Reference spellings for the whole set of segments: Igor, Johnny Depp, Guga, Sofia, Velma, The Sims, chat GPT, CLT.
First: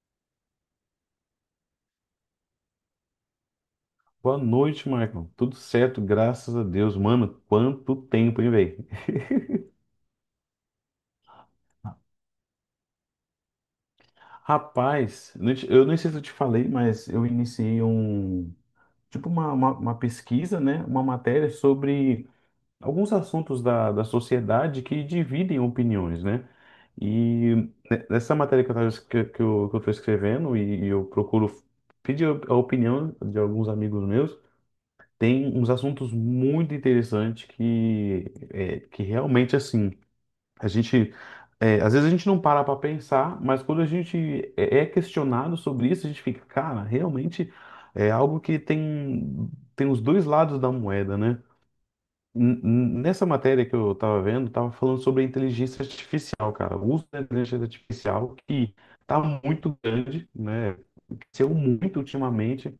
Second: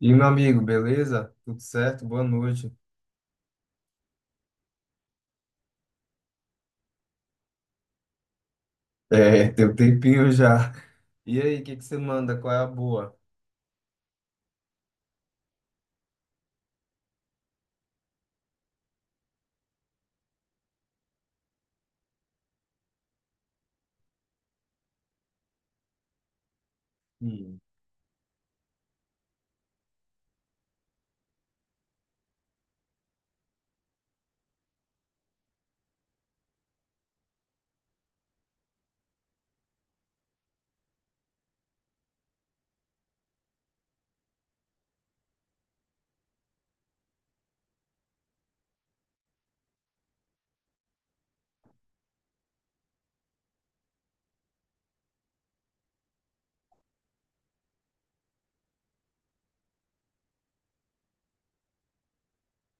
E meu amigo, beleza? Tudo certo? Boa noite. Boa noite, Michael. Tudo certo, graças a Deus. Mano, quanto tempo, hein, velho? É, tem um tempinho já. E aí, o que que você manda? Qual é a boa? Rapaz, eu nem sei se eu te falei, mas eu iniciei um, tipo uma pesquisa, né? Uma matéria sobre alguns assuntos da sociedade que dividem opiniões, né? E Hum. Nessa matéria que eu tava, es- que eu tô escrevendo e eu procuro pedir a opinião de alguns amigos meus. Tem uns assuntos muito interessantes que, que realmente, assim, a gente, às vezes a gente não para para pensar, mas quando a gente é questionado sobre isso, a gente fica, cara, realmente é algo que tem os dois lados da moeda, né? Nessa matéria que eu estava vendo, tava falando sobre a inteligência artificial, cara. O uso da inteligência artificial que tá muito grande, né? Cresceu muito ultimamente,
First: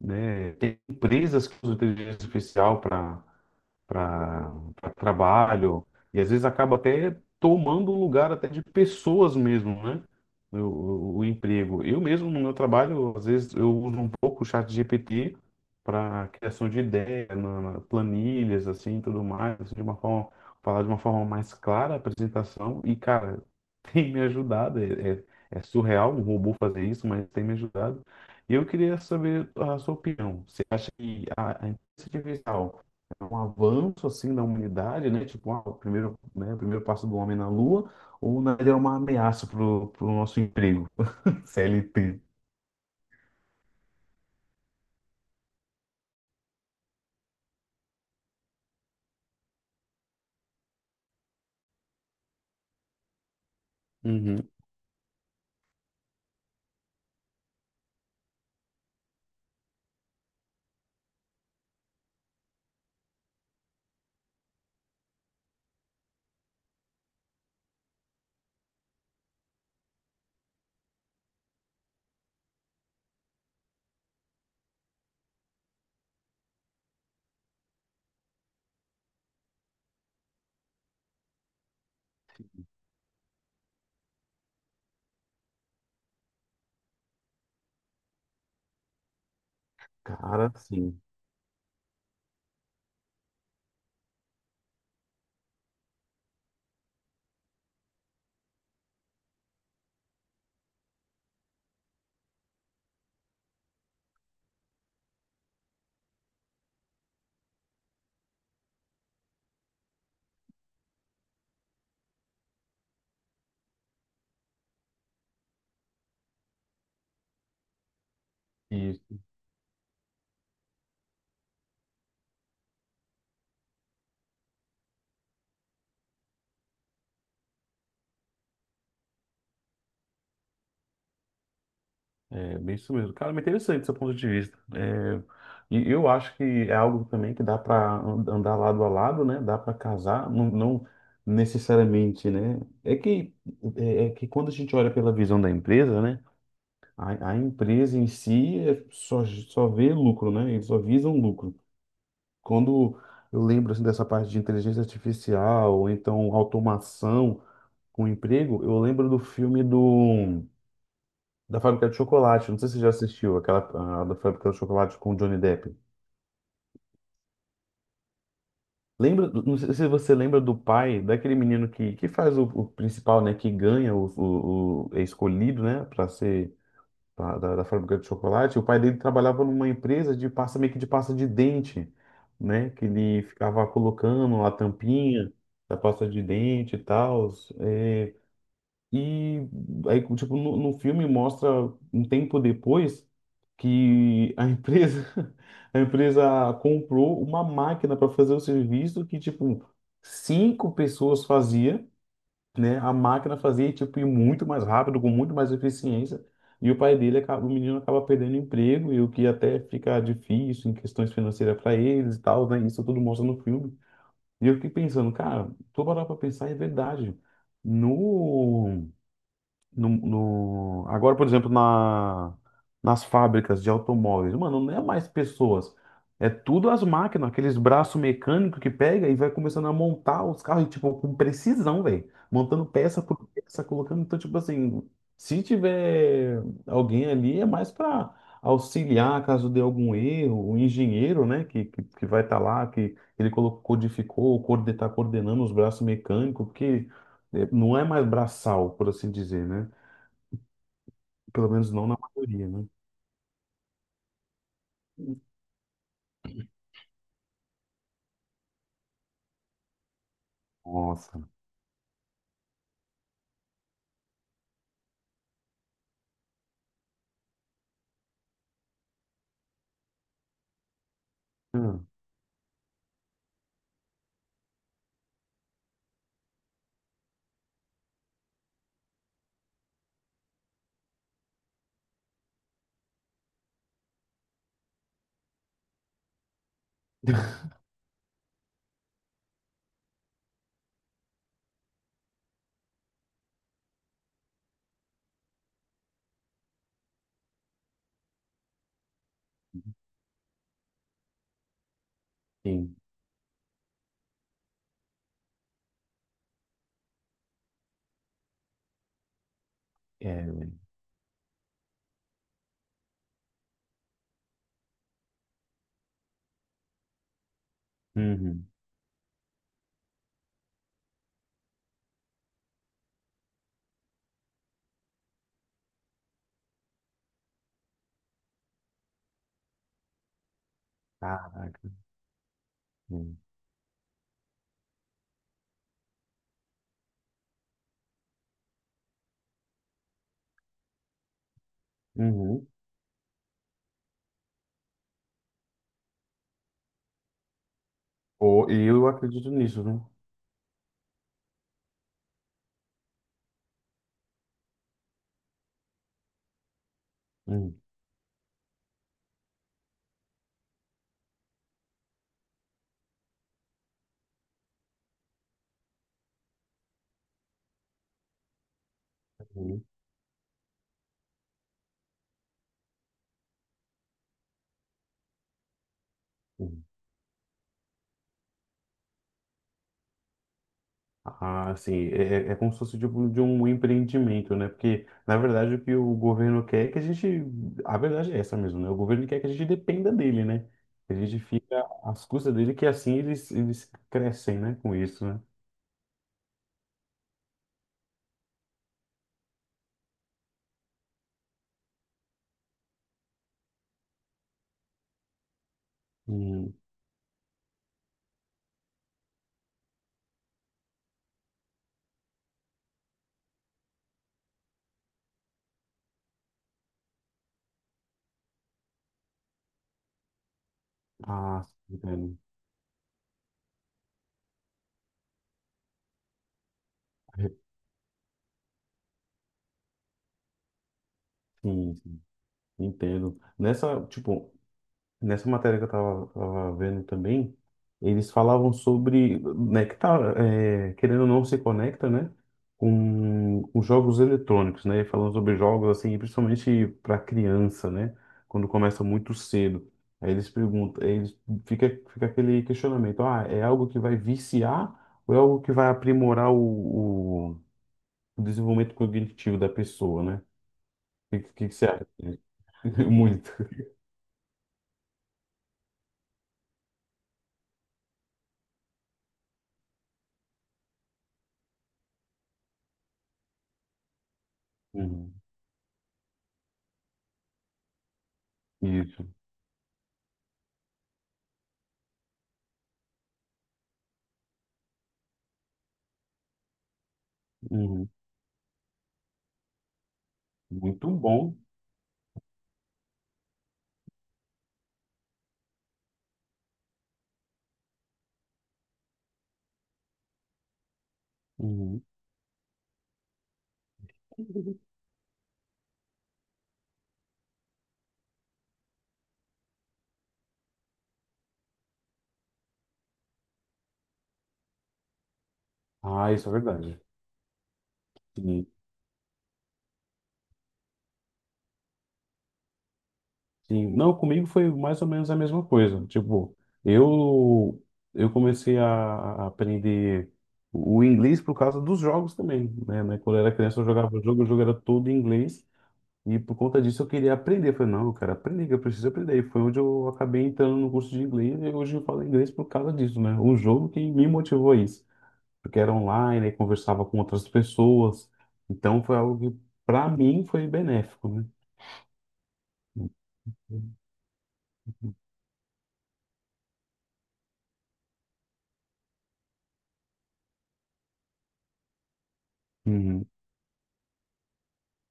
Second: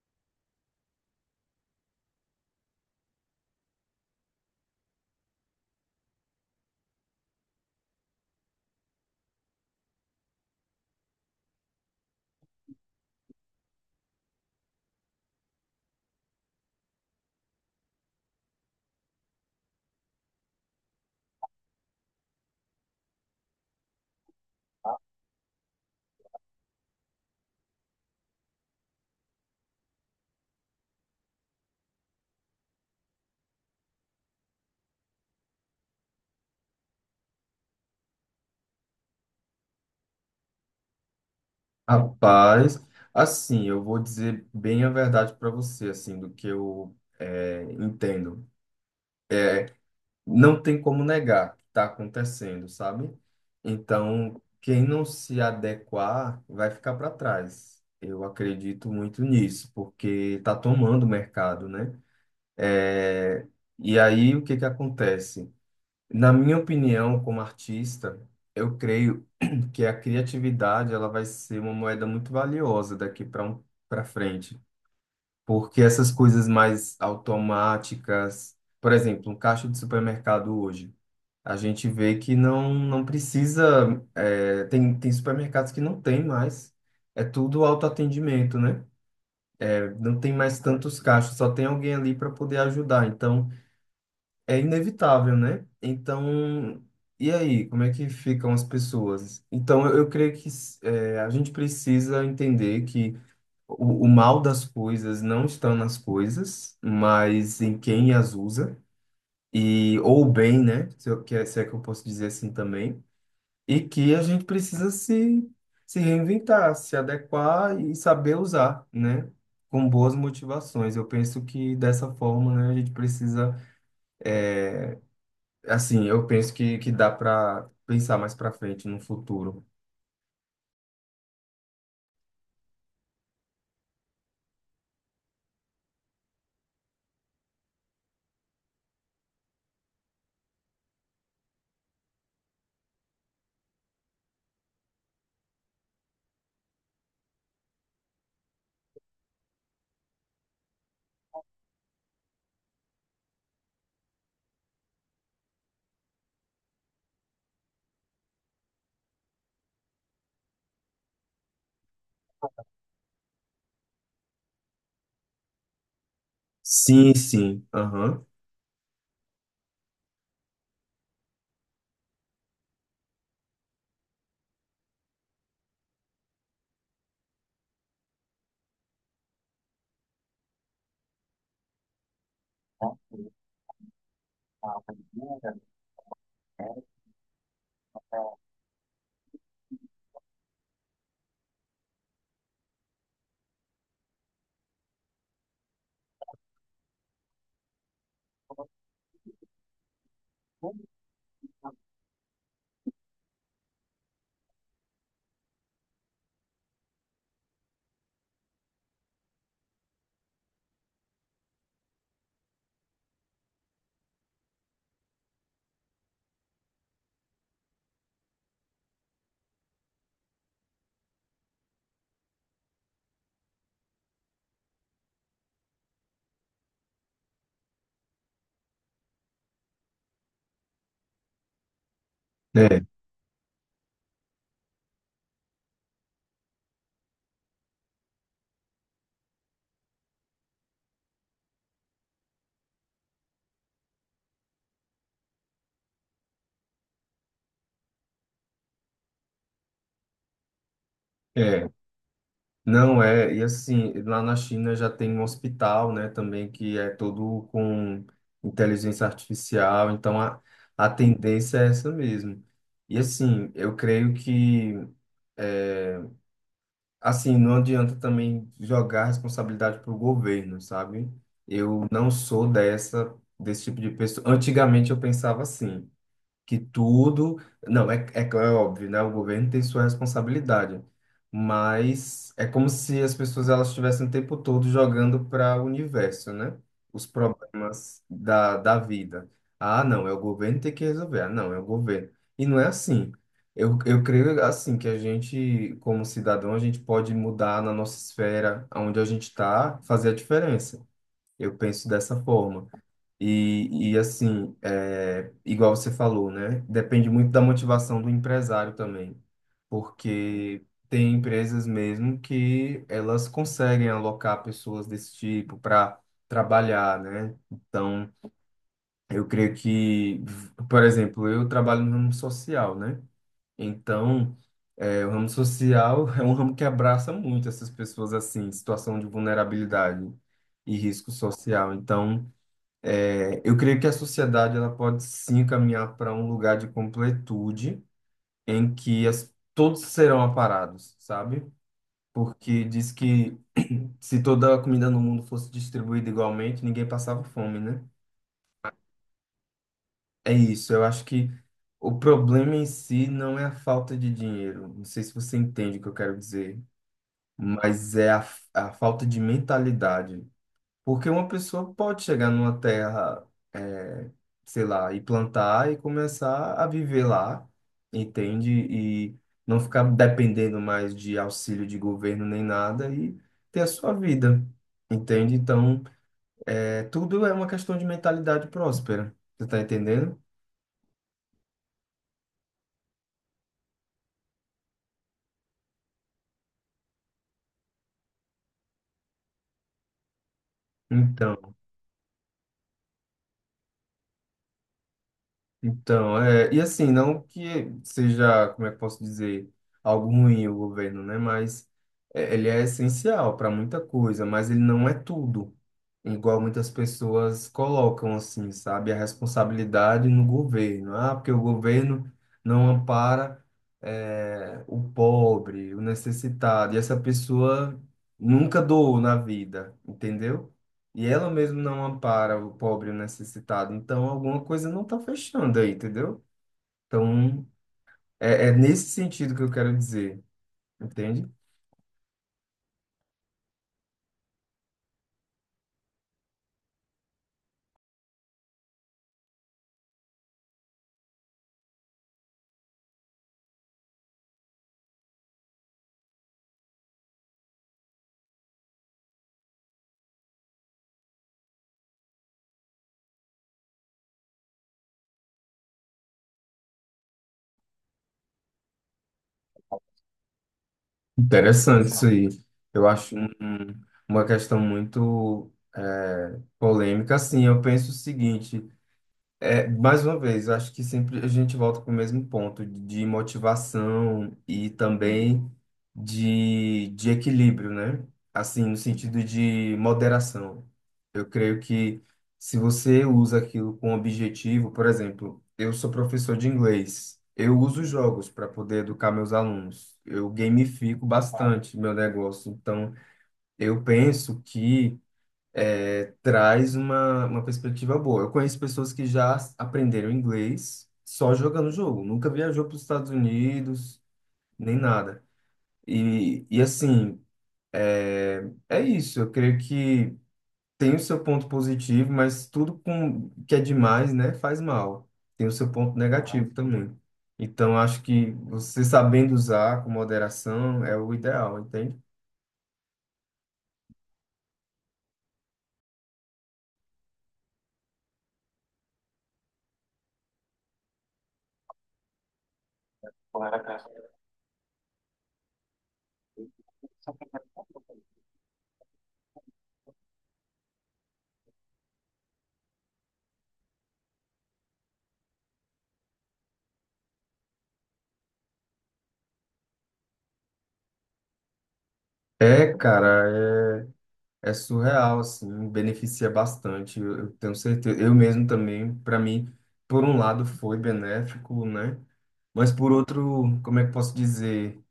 né? Tem empresas que usam inteligência artificial para trabalho, e às vezes acaba até tomando o lugar até de pessoas mesmo, né? O emprego. Eu mesmo, no meu trabalho, às vezes eu uso um pouco o chat GPT para criação de ideia, planilhas, assim, tudo mais, assim, de uma forma, falar de uma forma mais clara a apresentação, e, cara, tem me ajudado, é surreal um robô fazer isso, mas tem me ajudado. E eu queria saber a sua opinião. Você acha que a inteligência artificial um avanço assim da humanidade, né? Tipo, ah, o primeiro, né, o primeiro passo do homem na Lua, ou na verdade é uma ameaça pro nosso emprego, CLT. Rapaz, assim, eu vou dizer bem a verdade para você, assim, do que eu entendo. Não tem como negar que está acontecendo, sabe? Então, Uhum. quem não se adequar vai ficar para trás. Eu acredito muito nisso, porque está tomando o mercado, né? É, e aí, o que que acontece? Na minha opinião, como artista, eu creio que a criatividade ela vai ser uma moeda muito valiosa daqui para um, para frente, porque essas coisas mais automáticas, por exemplo, um caixa de supermercado hoje, a gente vê que não precisa, é, tem supermercados que não tem mais, é tudo autoatendimento, né? É, não tem Cara, mais tantos sim. caixas, só tem alguém ali para poder ajudar. Então é inevitável, né? Então, e aí, como é que ficam as pessoas? Então, eu creio que é, a gente precisa entender que o mal das coisas não estão nas coisas, mas em quem as usa, e ou o bem, né? Se, eu, que é- se é que eu posso dizer assim também, e que a gente precisa se reinventar, se adequar e saber usar, E né? Com boas motivações. Eu penso que dessa forma, né, a gente precisa é, assim, eu penso que dá para pensar mais para frente no futuro. é bem isso mesmo. Cara, me interessante seu ponto de vista. É, e eu acho que é algo também que dá para andar lado a lado, né? Dá para casar, não necessariamente, né? É que quando a gente olha pela visão da empresa, né? A empresa em si é só vê lucro, né? Eles só visam lucro. Quando eu lembro assim, dessa parte de inteligência artificial, ou então automação com emprego, eu lembro do da Fábrica de Chocolate. Não sei se você já assistiu aquela ah, da Fábrica de Chocolate com o Johnny Depp. Sim, sim. Aham. Lembra, não sei se você lembra do pai daquele menino que faz o principal, né? Que ganha é escolhido, né? Para ser da fábrica de chocolate. O pai dele trabalhava numa empresa de pasta, meio que de pasta de dente, né? Que ele ficava colocando a tampinha da pasta de dente e tal. É, e aí, tipo, no filme mostra um tempo depois que a empresa, a empresa comprou uma máquina para fazer o serviço que, tipo, cinco pessoas faziam, né? A máquina fazia tipo ir muito mais rápido, com muito mais eficiência. E o pai dele acaba, o menino acaba perdendo emprego e o que até fica difícil em questões financeiras para eles e tal, né? Isso tudo mostra no filme. E eu fiquei pensando, cara, tô parar para pensar, é verdade. No Agora, por exemplo, nas fábricas de automóveis, mano, não é mais pessoas, é tudo as máquinas, aqueles braços mecânicos que pega e vai começando a montar os carros, tipo, com precisão, velho, montando É, peça por peça, colocando, então, tipo assim, se tiver alguém ali, é mais para auxiliar caso dê algum erro, o engenheiro, né, que vai estar lá, que ele colocou, codificou, tá coordenando os braços mecânicos, porque não é mais braçal, por assim dizer, né? Pelo é. menos não na maioria, né? Não é. E assim, lá na China já tem um hospital, né, também que é todo com inteligência artificial. Então a Nossa. tendência é essa mesmo. E assim, eu creio que assim, não adianta também jogar a responsabilidade para o governo, sabe? Eu Hum. não sou dessa desse tipo de pessoa. Antigamente eu pensava assim. Que tudo. Não, é, é, claro, é óbvio, né? O governo tem sua responsabilidade, mas é como se as pessoas elas estivessem o tempo todo jogando para o universo, né? Os problemas da, da vida. Ah, não, é o governo que tem que resolver. Ah, não, é o governo. E não é assim. Eu creio assim que a gente, como cidadão, a gente pode mudar na nossa esfera, onde a gente está, fazer a diferença. Eu penso dessa forma. Sim. E assim, é, igual você falou, né? Depende muito da motivação do empresário também, É, velho. porque tem empresas mesmo que elas conseguem alocar pessoas desse tipo para trabalhar, né? Então, Uhum. eu creio que, por exemplo, eu trabalho no ramo social, né? Então, é, o ramo social é um ramo que abraça muito essas pessoas assim, em situação de vulnerabilidade e risco Caraca. social. Então, Hum. é, eu creio que a sociedade ela pode sim caminhar para um lugar de completude em que as, todos serão aparados, sabe? Uhum. Porque diz que se toda a comida no mundo fosse distribuída igualmente, ninguém passava fome, né? Ou, e eu acredito nisso, né? É isso. Eu acho que o problema em si não é a falta de dinheiro. Não sei se você entende o que eu quero dizer, Hum. mas é a falta de mentalidade. Porque uma pessoa pode chegar numa terra, eh, sei lá, e plantar e começar a viver lá, entende? E não Uhum. ficar dependendo mais de auxílio de governo nem nada e ter a sua vida, entende? Então, Uhum. Tudo é uma questão de mentalidade próspera, você tá entendendo? Ah, sim. É, é é como se fosse tipo de um empreendimento, né? Porque, na verdade, o que o governo quer é que a gente. A verdade é essa mesmo, né? O governo quer que a gente dependa dele, né? Que a gente Então, fica às custas dele, que assim eles crescem, né? Com isso, né? Então, é, e assim, não que seja, como é que eu posso dizer, algo ruim o governo, né? Mas é, ele é essencial para muita coisa, mas ele não é tudo, igual Hum. muitas pessoas colocam assim, sabe? A responsabilidade no governo. Ah, porque o governo não ampara, é, o pobre, o necessitado, e essa pessoa nunca doou na vida, entendeu? E ela Ah, mesmo sim, não entendo. ampara o pobre e o necessitado. Então, alguma coisa não está fechando aí, entendeu? Então, é, é nesse sentido que eu quero dizer, entende? Sim, entendo. Nessa, tipo, nessa matéria que tava vendo também, eles falavam sobre, né, que tá, é, querendo ou não, se conecta, né, com jogos eletrônicos, né, falando sobre jogos, assim, principalmente para criança, né, quando começa muito cedo. Aí eles perguntam, aí eles, fica, fica aquele questionamento, ah, é algo que vai viciar ou é algo que vai aprimorar o desenvolvimento cognitivo da pessoa, né? O que, que você Interessante acha? isso aí. Eu acho Muito. Uma questão muito polêmica. Assim, eu penso o seguinte. É, mais uma vez, eu acho que sempre a gente volta para o mesmo ponto de motivação e Uhum. também de equilíbrio, né? Assim, no Isso. sentido de moderação. Eu creio que se você usa aquilo com objetivo, por exemplo, eu sou professor de inglês, eu uso Uhum. jogos para poder educar meus alunos, eu Muito gamifico bom. bastante meu negócio, então eu penso que traz uma perspectiva boa. Eu conheço pessoas que já aprenderam inglês só jogando Uhum. jogo, nunca viajou para os Estados Unidos, nem nada. E assim, é, é isso. Eu creio que tem o seu ponto positivo, mas tudo com, que é demais, né, faz mal. Tem o seu ponto Ah, isso é negativo verdade. também. Então, acho que Sim, você sabendo usar com moderação é o ideal, entende? sim. Não, comigo foi mais ou menos a mesma coisa. Tipo, eu eu comecei a aprender o inglês por causa dos jogos também, né? Quando eu era criança eu jogava jogo, o jogo era todo em inglês e por conta disso eu queria aprender. Eu falei, não, eu quero aprender, que eu preciso aprender. E foi onde eu acabei entrando no curso de inglês e hoje eu falo inglês por causa disso, né? O jogo que me motivou a isso, porque era online, e conversava com outras pessoas. Então foi algo que, para mim, foi benéfico, né? É, cara, é é surreal, assim, beneficia bastante, eu tenho certeza. Eu mesmo também, para mim, por um lado foi benéfico, né? Mas por Uhum. outro, como é que posso dizer?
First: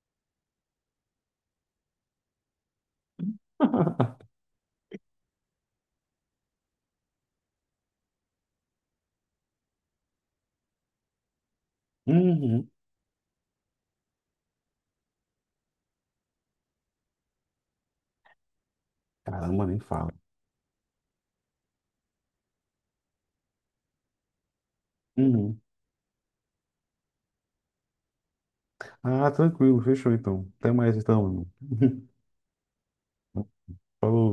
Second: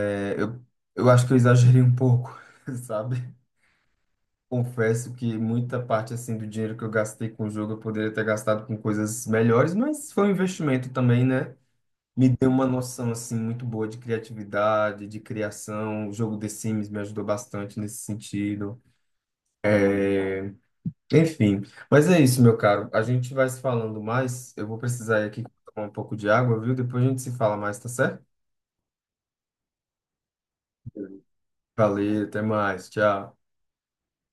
É, eu acho que eu exagerei um pouco, sabe? Confesso que muita parte, assim, do dinheiro que eu gastei com o jogo eu poderia ter gastado com coisas melhores, mas foi um investimento também, né? Me deu uma Uhum. noção, assim, muito boa de criatividade, de criação. O jogo The Sims me ajudou bastante nesse sentido. Caramba, nem fala. Enfim, mas é isso, meu caro. A gente vai se falando mais. Eu vou precisar ir aqui Uhum. tomar um pouco de água, viu? Depois a gente se fala mais, tá certo? Ah, tranquilo, fechou então. Até mais então, irmão. Valeu, até mais. Tchau. Falou.